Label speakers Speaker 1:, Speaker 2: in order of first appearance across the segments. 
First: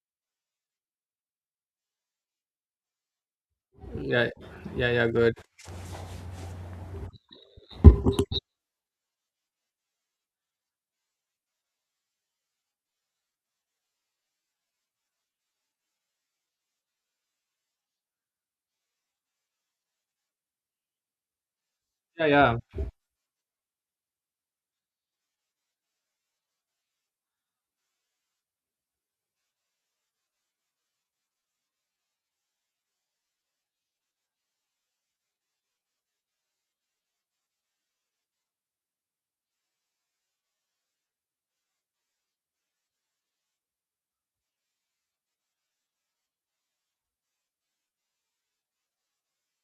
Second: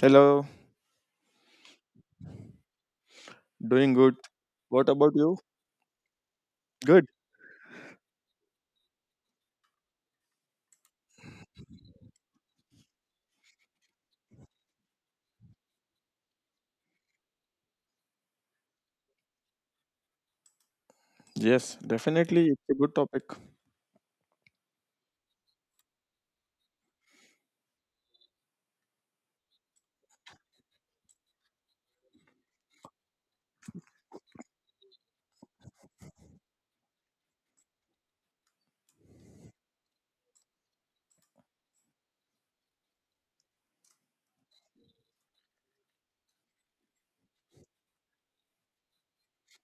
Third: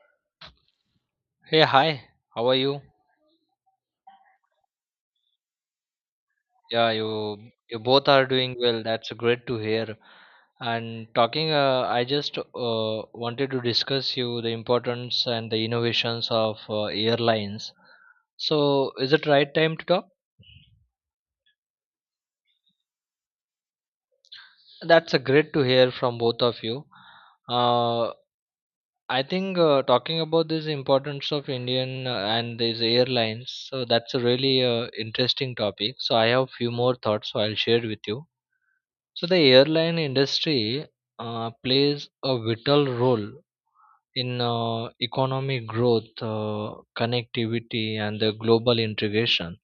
Speaker 1: Hello,
Speaker 2: Hey, hi. How are you?
Speaker 1: doing good.
Speaker 3: Yeah,
Speaker 1: What
Speaker 3: yeah, yeah,
Speaker 1: about
Speaker 3: good.
Speaker 1: you?
Speaker 2: Yeah,
Speaker 1: Good.
Speaker 2: you both are doing well. That's great to hear. And talking, I just wanted to discuss you the importance and the innovations of airlines. So, is it right time to talk?
Speaker 1: Yes,
Speaker 3: Yeah,
Speaker 1: definitely it's a
Speaker 3: yeah.
Speaker 1: good topic.
Speaker 2: That's a great to hear from both of you. Uh, I think talking about this importance of Indian and these airlines, so that's a really interesting topic. So I have few more thoughts, so I'll share with you. So the airline industry plays a vital role in economic growth, connectivity, and the global integration.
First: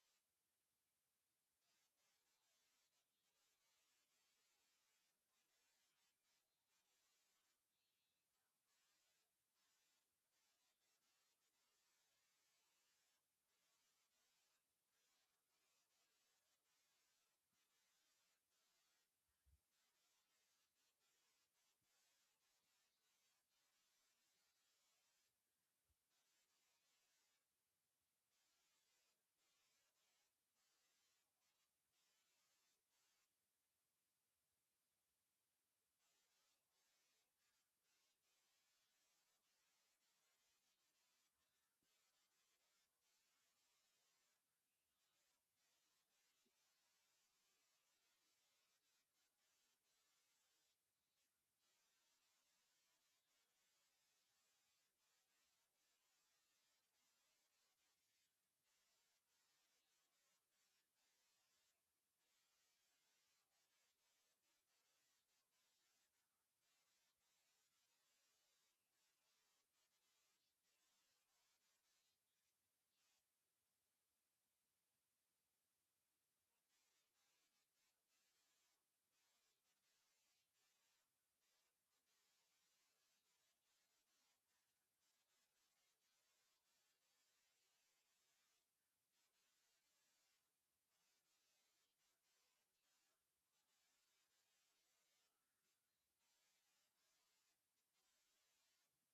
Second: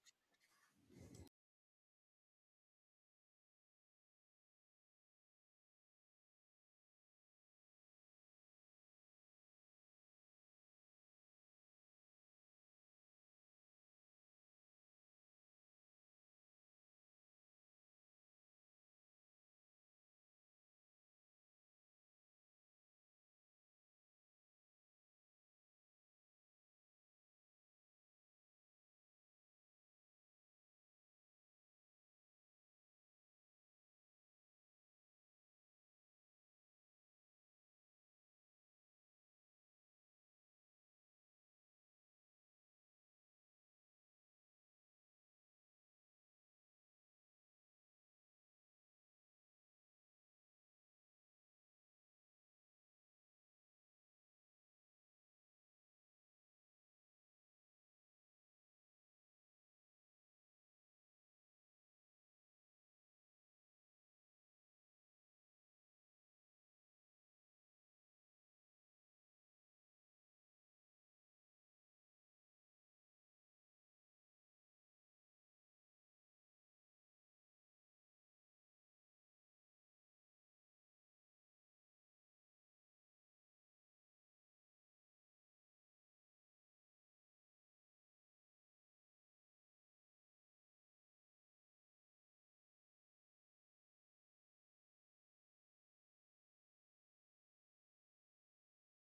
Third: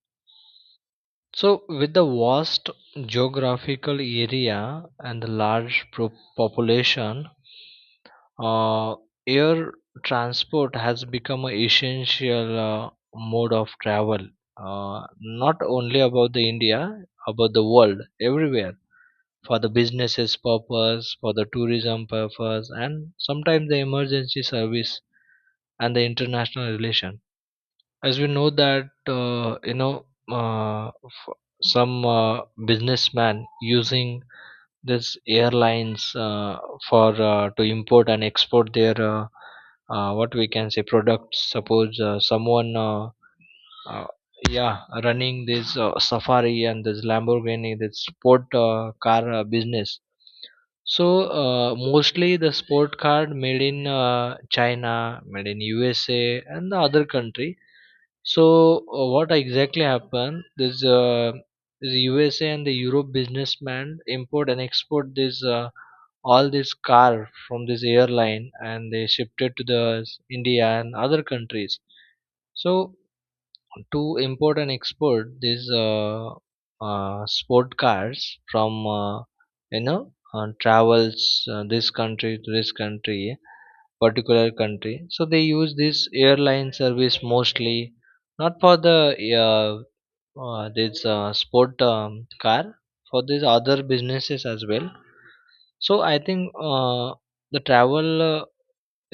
Speaker 2: So, with the vast geographical area and the large population, uh, air transport has become an essential mode of travel. Not only about the India, about the world, everywhere for the businesses purpose for the tourism purpose and sometimes the emergency service and the international relation as we know that uh, f- some businessman using this airlines for to import and export their what we can say products suppose someone uh, yeah running this safari and this lamborghini this sport car business so mostly the sport car made in china made in usa and the other country so what exactly happened this usa and the europe businessman import and export this all this car from this airline and they shipped it to the india and other countries so to import and export these sport cars from travels this country to this country particular country so they use this airline service mostly not for the uh, this sport car for these other businesses as well so I think the travel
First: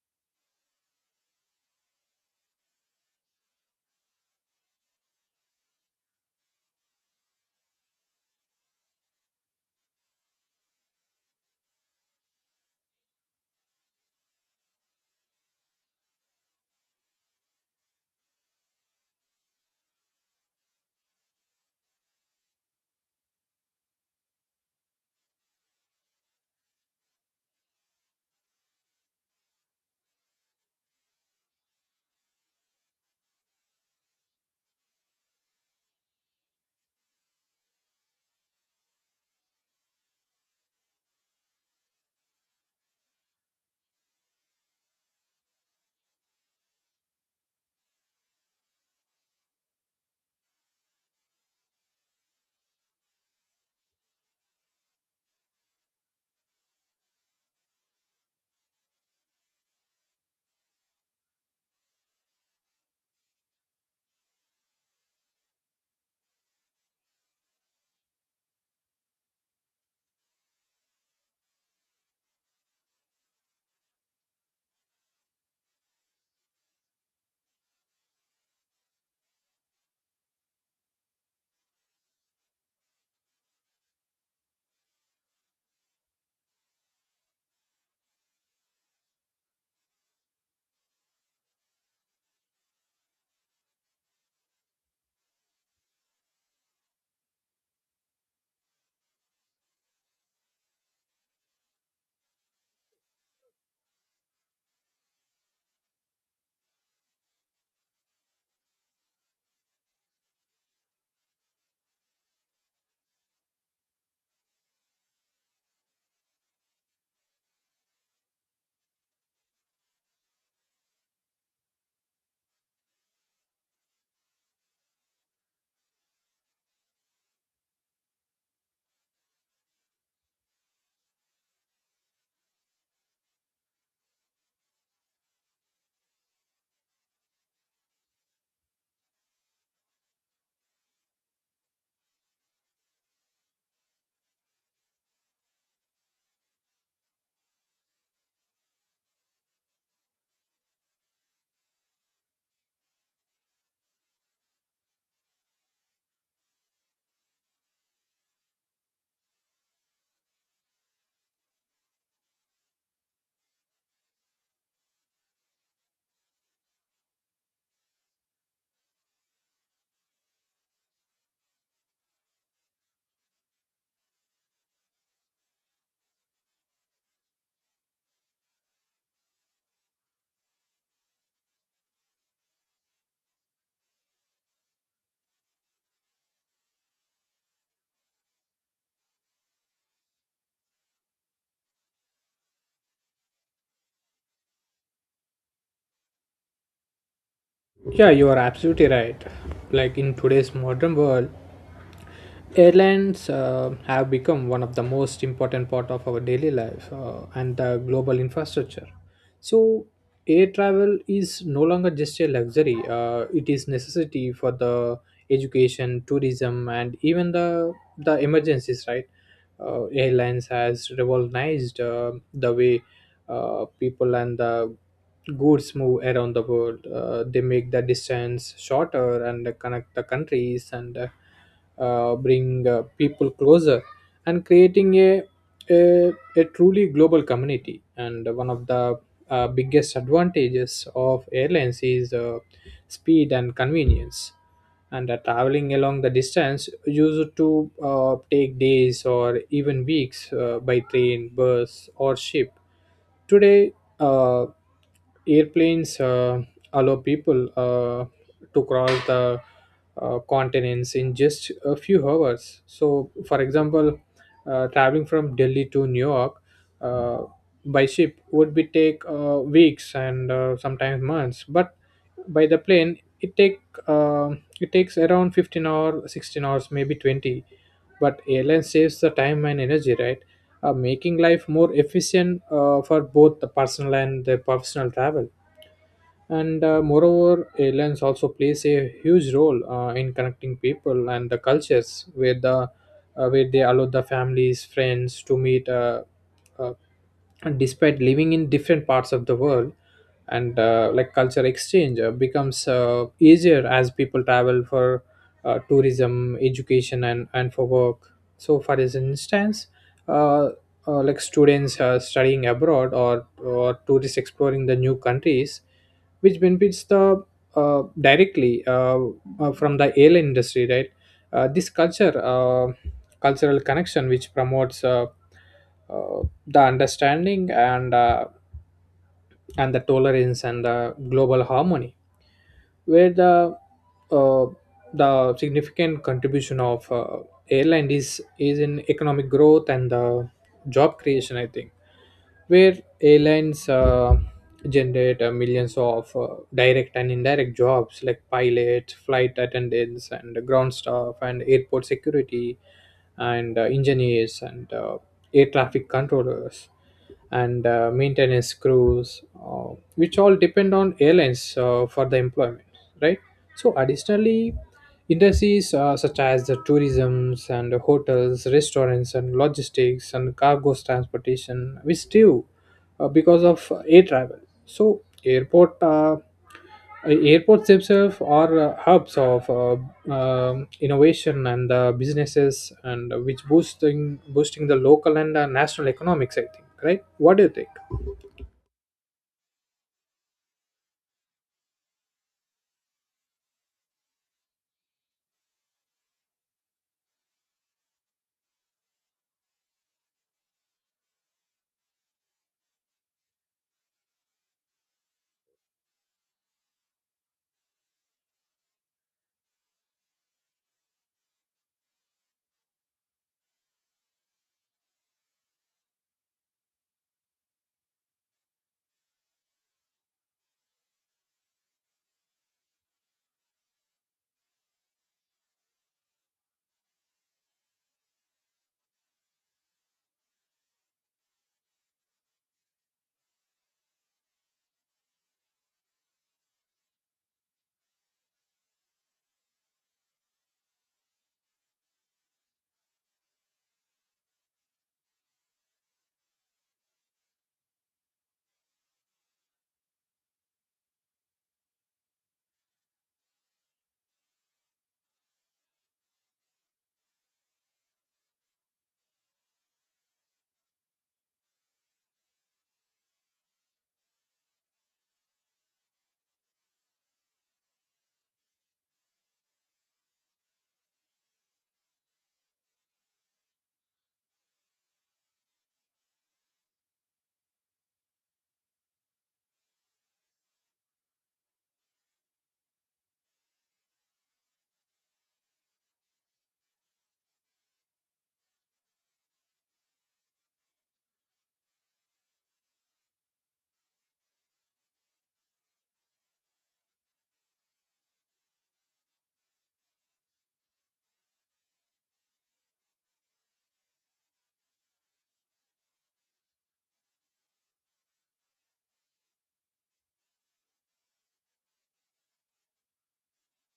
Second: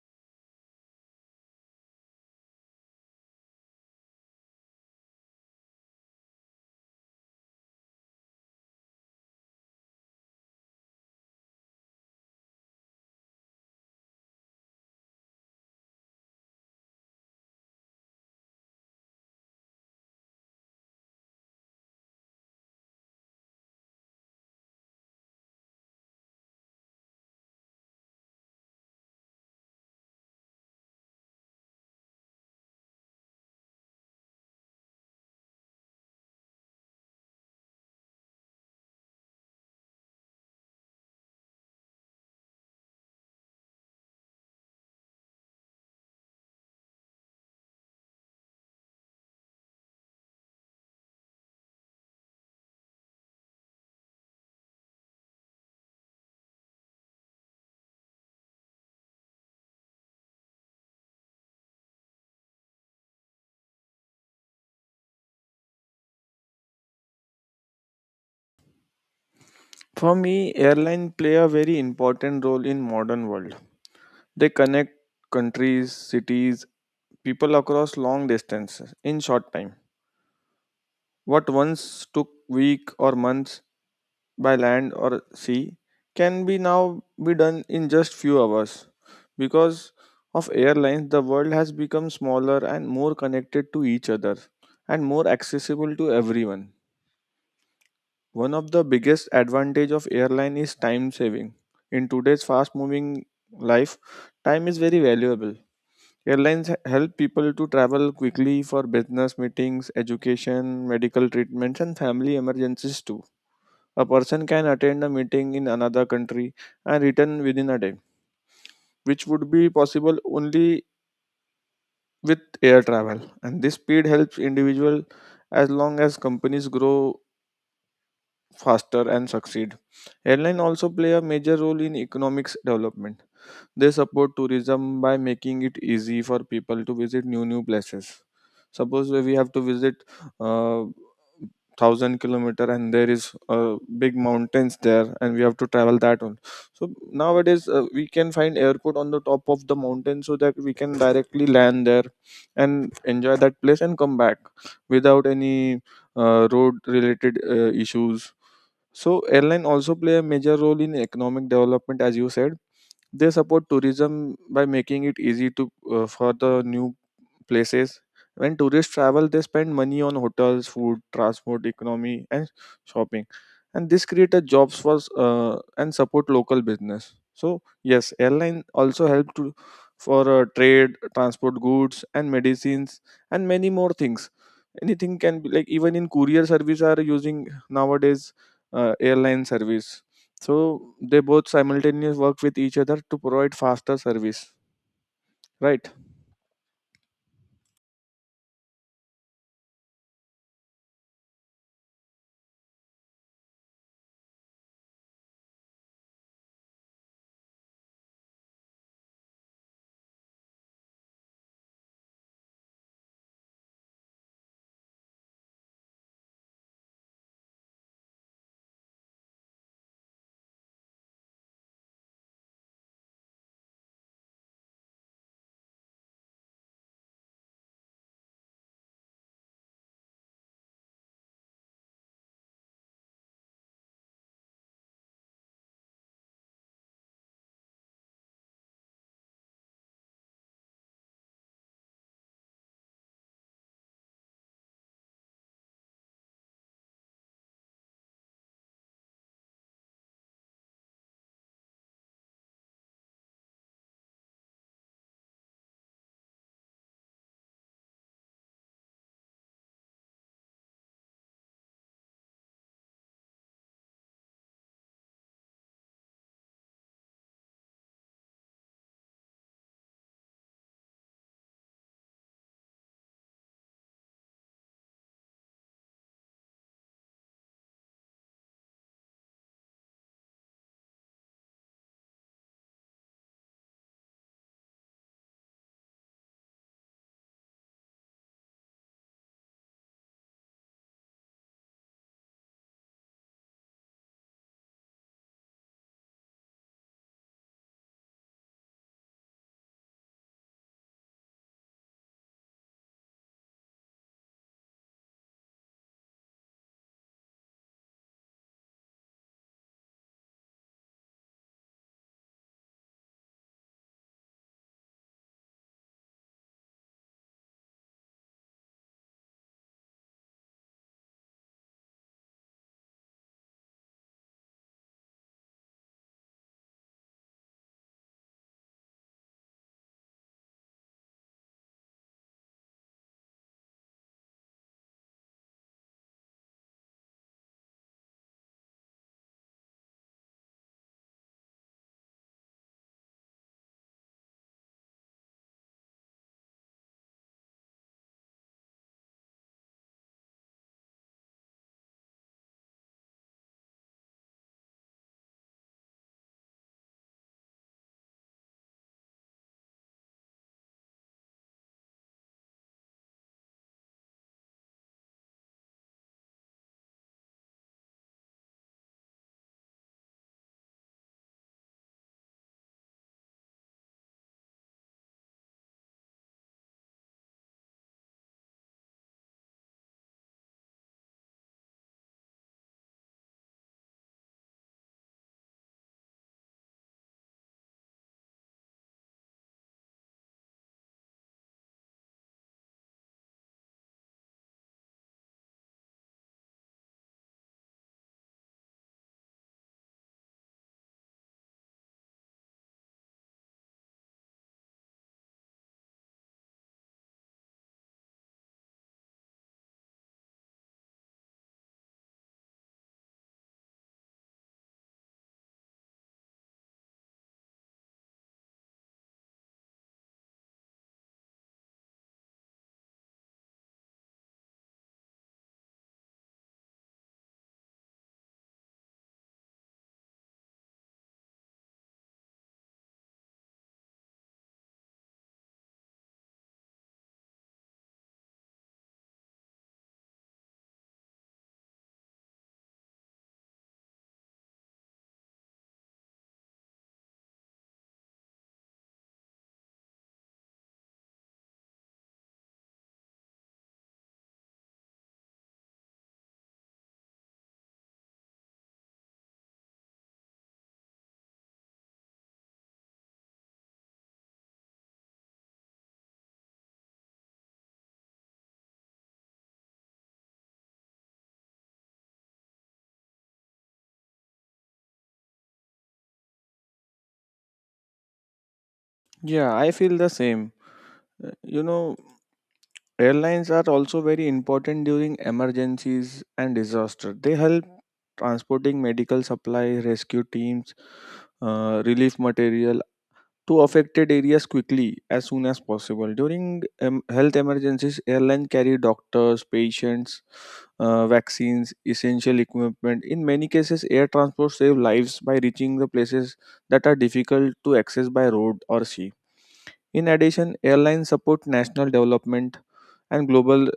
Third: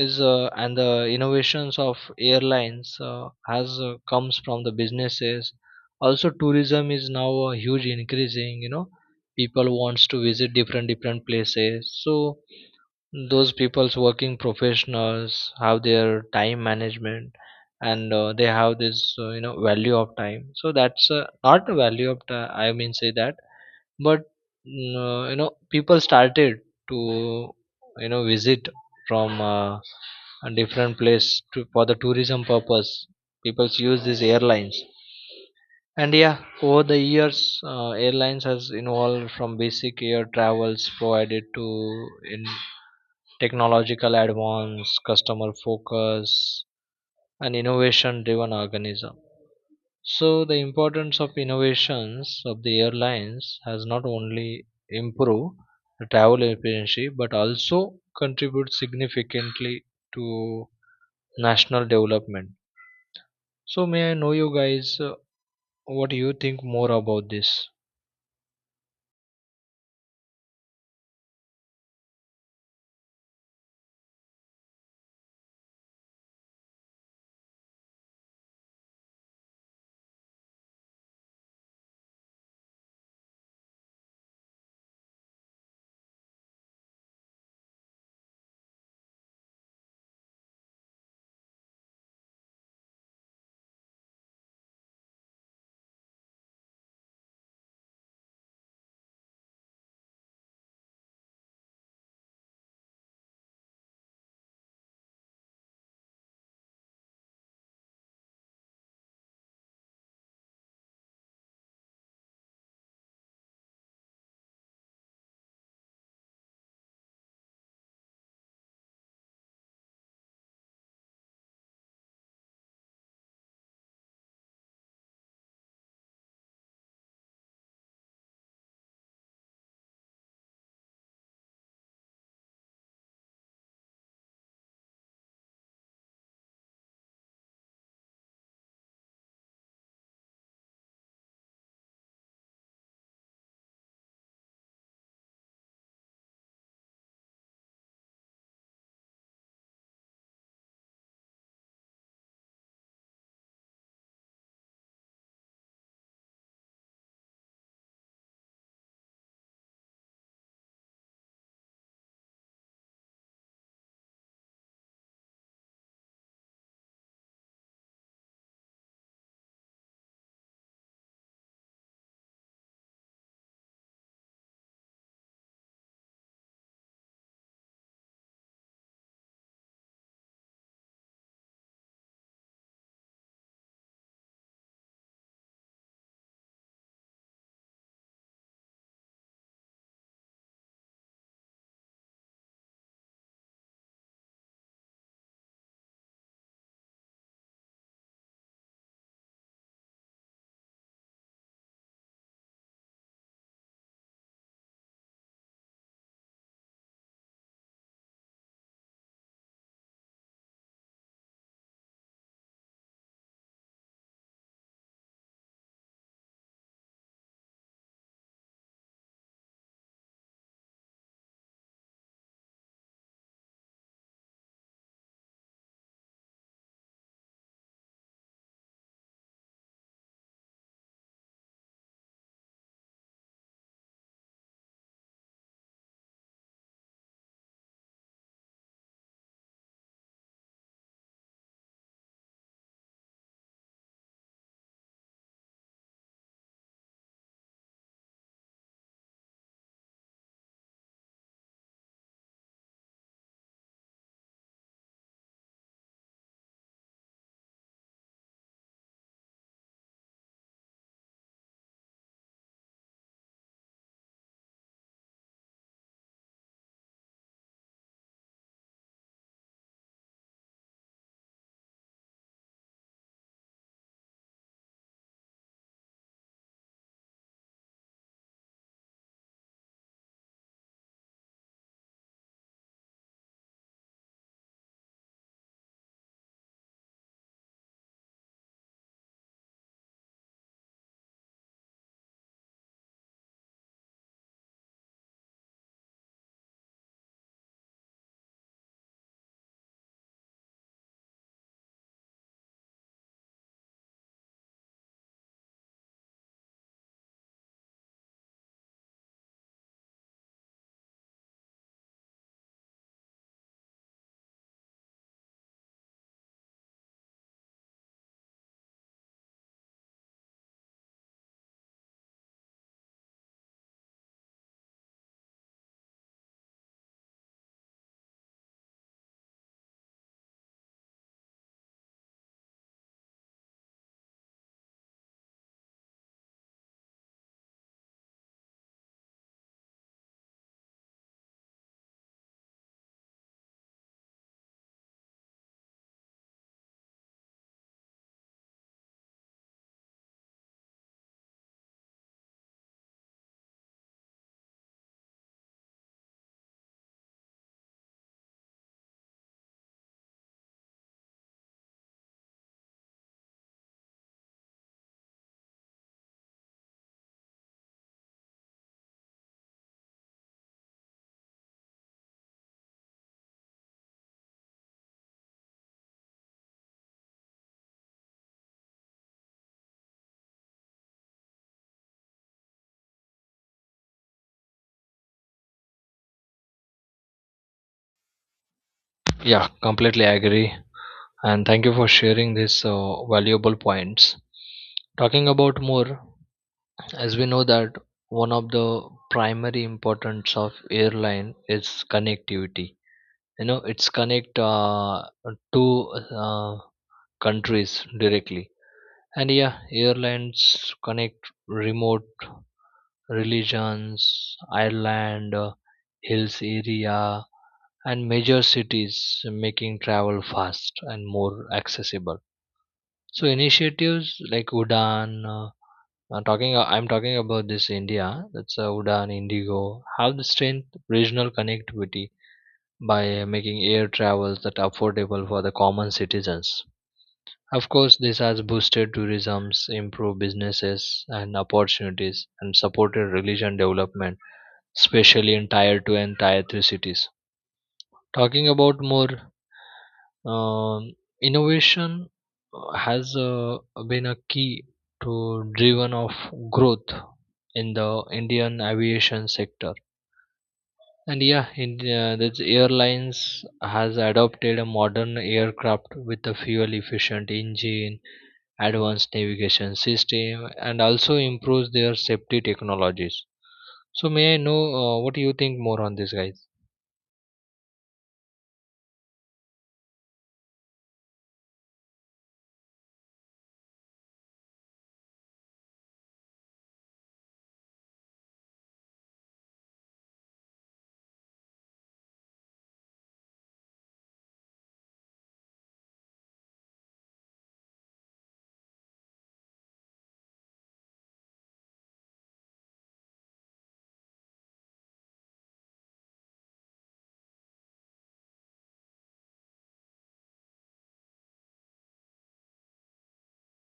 Speaker 2: is and the innovations of airlines has comes from the businesses also tourism is now a huge increasing people wants to visit different places so those people's working professionals have their time management and they have this value of time so that's not the value of time I mean say that but you know people started to you know visit from a different place to, for the tourism purpose people use these airlines and yeah over the years airlines has evolved from basic air travels provided to in technological advance customer focus and innovation driven organism so the importance of innovations of the airlines has not only improved the travel efficiency but also contributes significantly to national development. So may I know you guys what do you think more about this?
Speaker 1: For me, airline play a very important role in modern world. They connect countries, cities, people across long distances in short time. What once took week or months by land or sea can be now be done in just few hours because of airlines the world has become smaller and more connected to each other and more accessible to everyone. One of the biggest advantage of airline is time saving. In today's fast moving life, time is very valuable. Airlines help people to travel quickly for business meetings, education, medical treatments, and family emergencies too. A person can attend a meeting in another country and return within a day, which would be possible only with air travel. And this speed helps individual as long as companies grow faster and succeed. Airline also play a major role in economics development. They support tourism by making it easy for people to visit new places. Suppose we have to visit uh, 1000 kilometer and there is big mountains there and we have to travel that one, so nowadays we can find airport on the top of the mountain so that we can directly land there and enjoy that place and come back without any road related issues. So airline also play a major role in economic development, as you said, they support tourism by making it easy to for the new places. When tourists travel, they spend money on hotels, food, transport, economy, and shopping, and this creates jobs for and support local business. So yes, airline also help to for trade, transport goods and medicines, and many more things. Anything can be like even in courier service are using nowadays airline service, so they both simultaneously work with each other to provide faster service, right?
Speaker 3: Yeah, you are absolutely right. Like in today's modern world, airlines have become one of the most important part of our daily life and the global infrastructure. So, air travel is no longer just a luxury. It is necessity for the education, tourism, and even the emergencies. Right, airlines has revolutionized the way people and the goods move around the world. They make the distance shorter and connect the countries and bring people closer and creating a truly global community. And one of the biggest advantages of airlines is speed and convenience, and traveling along the distance used to take days or even weeks by train, bus, or ship today. uh, Airplanes allow people to cross the continents in just a few hours. So for example, traveling from Delhi to New York uh, by ship would be take weeks and sometimes months, but by the plane uh, it takes around 15 or 16 hours, maybe 20, but airline saves the time and energy, right? Making life more efficient for both the personal and the professional travel. And moreover, airlines also plays a huge role in connecting people and the cultures, where the where they allow the families, friends to meet, uh, and despite living in different parts of the world. And like culture exchange becomes easier as people travel for tourism, education, and for work. So for this instance, uh, like students studying abroad, or tourists exploring the new countries, which benefits the directly from the airline industry, right? This culture Cultural connection which promotes uh, the understanding and the tolerance and the global harmony. Where uh, the significant contribution of airline is in economic growth and the job creation, I think. Where airlines generate millions of direct and indirect jobs like pilots, flight attendants, and ground staff, and airport security, and engineers, and air traffic controllers, and maintenance crews, which all depend on airlines for the employment, right? So additionally, industries such as the tourisms and the hotels, restaurants, and logistics, and cargo transportation, which still because of air travel. So airports themselves are hubs of innovation and businesses, and which boosting the local and national economics, I think, right? What do you think?
Speaker 2: Yeah, completely agree. And thank you for sharing these valuable points. Talking about more, as we know that one of the primary importance of airline is connectivity you know it's connect two uh, countries directly and yeah airlines connect remote religions island, hills area and major cities making travel fast and more accessible so initiatives like udan I'm talking about this India that's Udan Indigo have the strength regional connectivity by making air travels that affordable for the common citizens. Of course, this has boosted tourism, improved businesses and opportunities, and supported religion development, especially in Tier 2 and Tier 3 cities. Talking about more um, innovation has been a key to driven of growth in the Indian aviation sector and yeah, India, the airlines has adopted a modern aircraft with a fuel efficient engine, advanced navigation system, and also improves their safety technologies. So may I know what do you think more on this, guys?
Speaker 1: Yeah, I feel the same. You know, airlines are also very important during emergencies and disaster. They help transporting medical supplies, rescue teams, relief material, to affected areas quickly as soon as possible. During health emergencies, airlines carry doctors, patients, vaccines, essential equipment. In many cases, air transport saves lives by reaching the places that are difficult to access by road or sea. In addition, airlines support national development and global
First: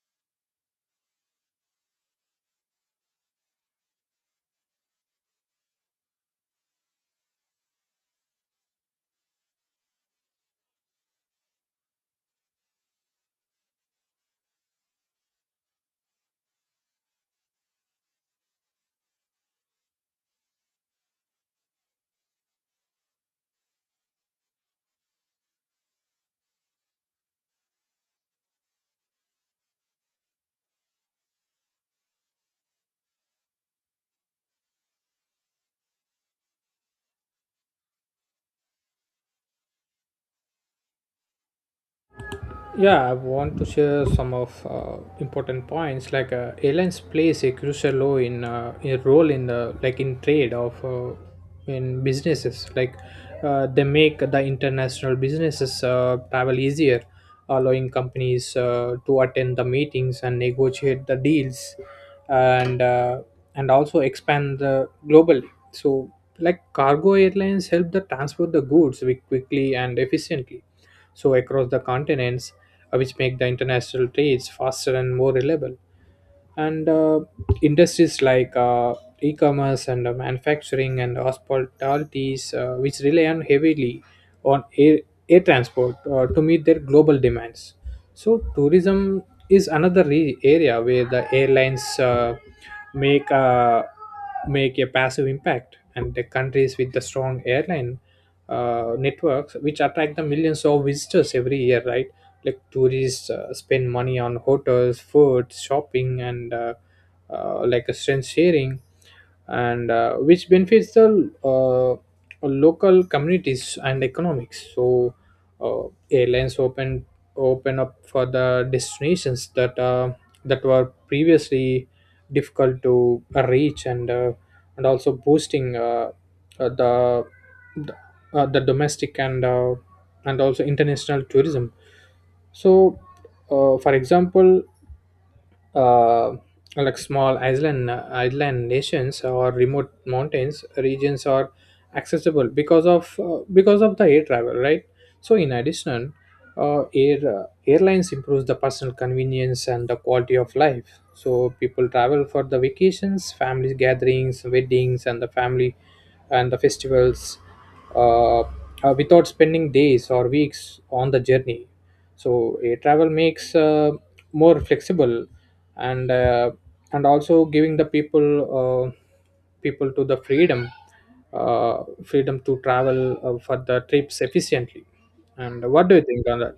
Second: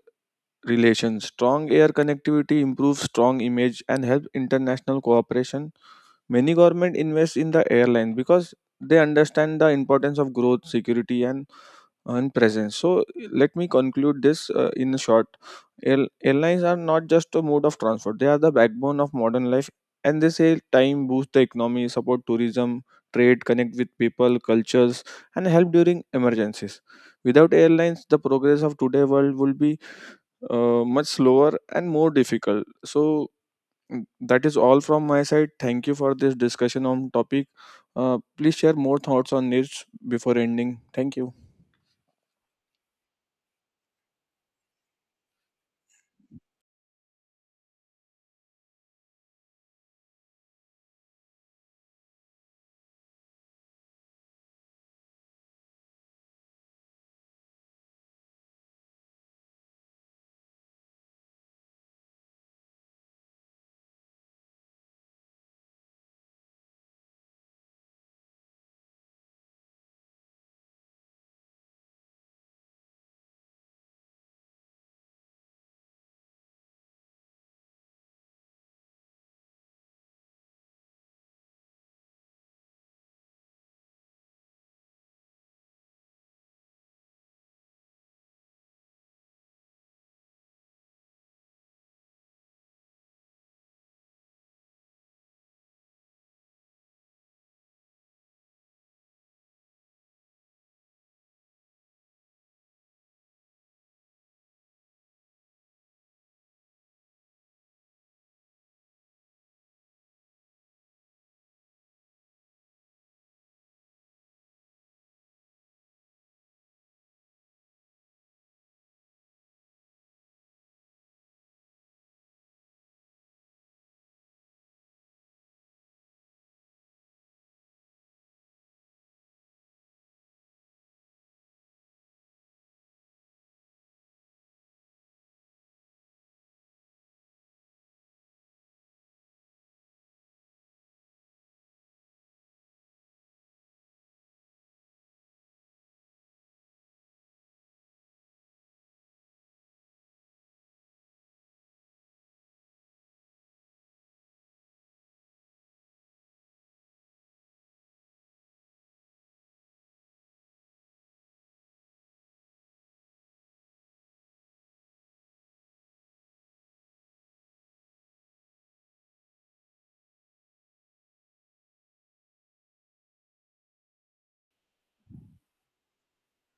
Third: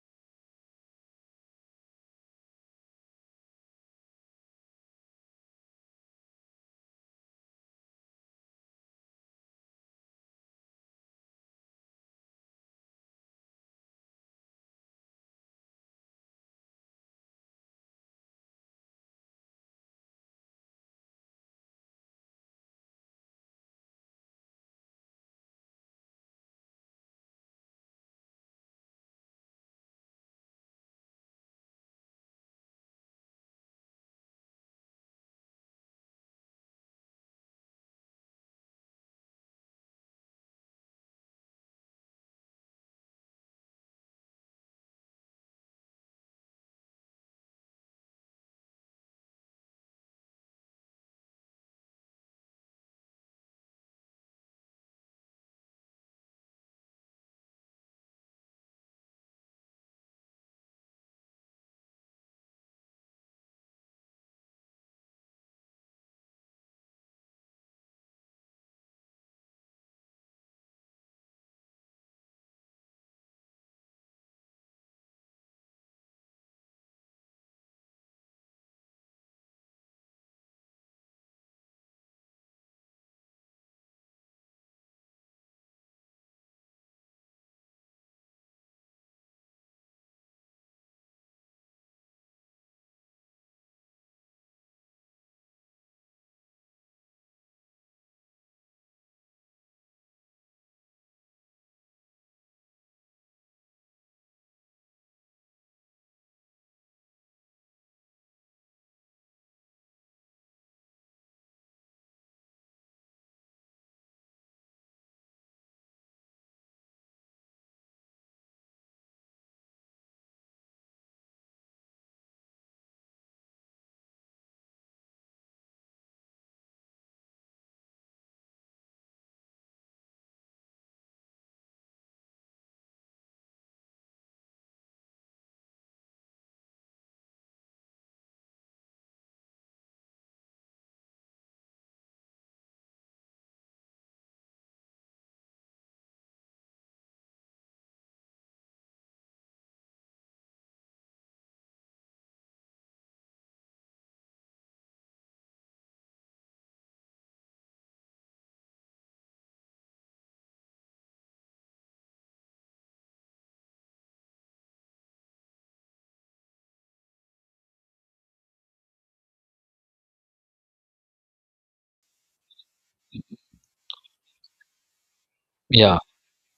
Speaker 1: relations. Strong air connectivity improves strong image and helps international cooperation. Many government invest in the airline because they understand the importance of growth, security, and presence. So let me conclude this in short. Air, airlines are not just a mode of transport; they are the backbone of modern life, and they save time, boost the economy, support tourism, trade, connect with people, cultures, and help during emergencies. Without airlines, the progress of today world will be much slower and more difficult. So that is all from my side. Thank you for this discussion on topic. Please share more thoughts on this before ending. Thank you.
Speaker 3: Yeah, I want to share some of important points. Like airlines plays a crucial role in a role in the, like in trade of in businesses. Like they make the international businesses travel easier, allowing companies to attend the meetings and negotiate the deals, and uh, and also expand the globally. So like cargo airlines help the transport the goods quickly and efficiently so across the continents, which make the international trades faster and more reliable. And industries like e-commerce and manufacturing and hospitalities, which rely on heavily on air transport to meet their global demands. So tourism is another area where the airlines make a make a passive impact, and the countries with the strong airline networks which attract the millions of visitors every year, right? Like tourists spend money on hotels, food, shopping, and like a strength sharing, and which benefits the local communities and economics. So uh, airlines open up for the destinations that that were previously difficult to reach, and also boosting uh, the the, the domestic and also international tourism. So, for example, uh, like small island nations or remote mountains regions are accessible because of the air travel, right? So, in addition, airlines improves the personal convenience and the quality of life. So, people travel for the vacations, family gatherings, weddings, and the family and the festivals, without spending days or weeks on the journey. So air travel makes more flexible, and uh, and also giving the people uh, people to the freedom, freedom to travel for the trips efficiently. And what do
Speaker 2: Yeah,
Speaker 3: you think on that?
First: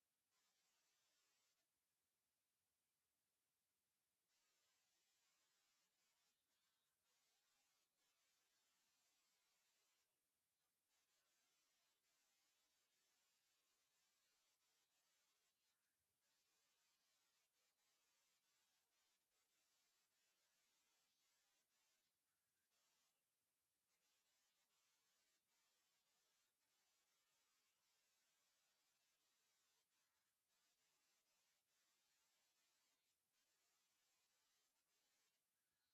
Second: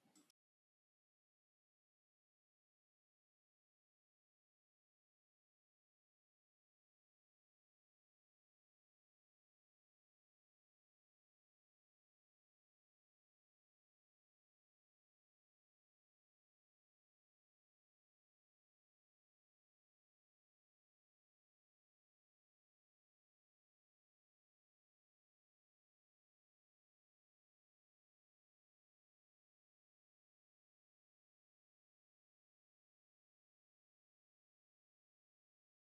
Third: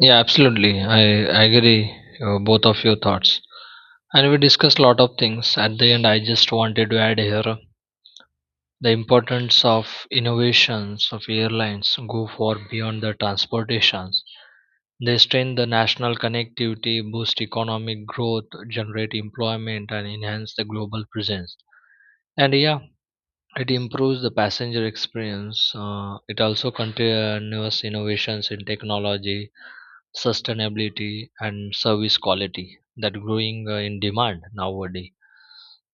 Speaker 2: yeah, absolutely. I agree both of your thoughts. And we discussed a lot of things. At the end, I just wanted to add here the importance of innovations of airlines go far beyond the transportations. They strengthen the national connectivity, boost economic growth, generate employment, and enhance the global presence. And yeah, it improves the passenger experience. It also continuous innovations in technology, sustainability, and service quality that growing in demand nowadays.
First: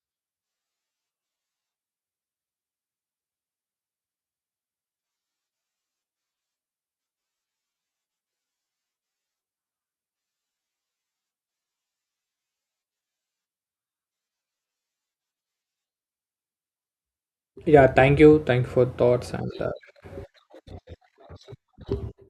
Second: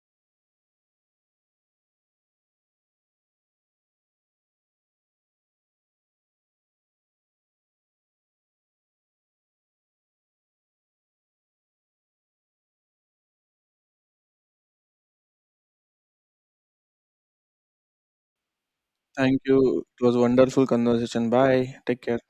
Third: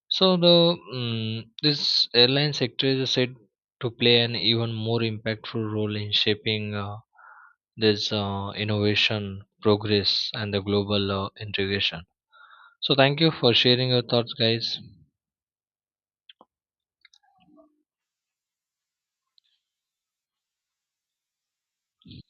Speaker 2: So the this airline sector is said to play an even more impactful role in shaping this innovation, progress, and the global integration. So thank you for sharing your thoughts, guys.
Speaker 3: Yeah, thank you, thank you for thoughts,
Speaker 1: Thank
Speaker 3: and
Speaker 1: you. It was a wonderful conversation. Bye. Take care.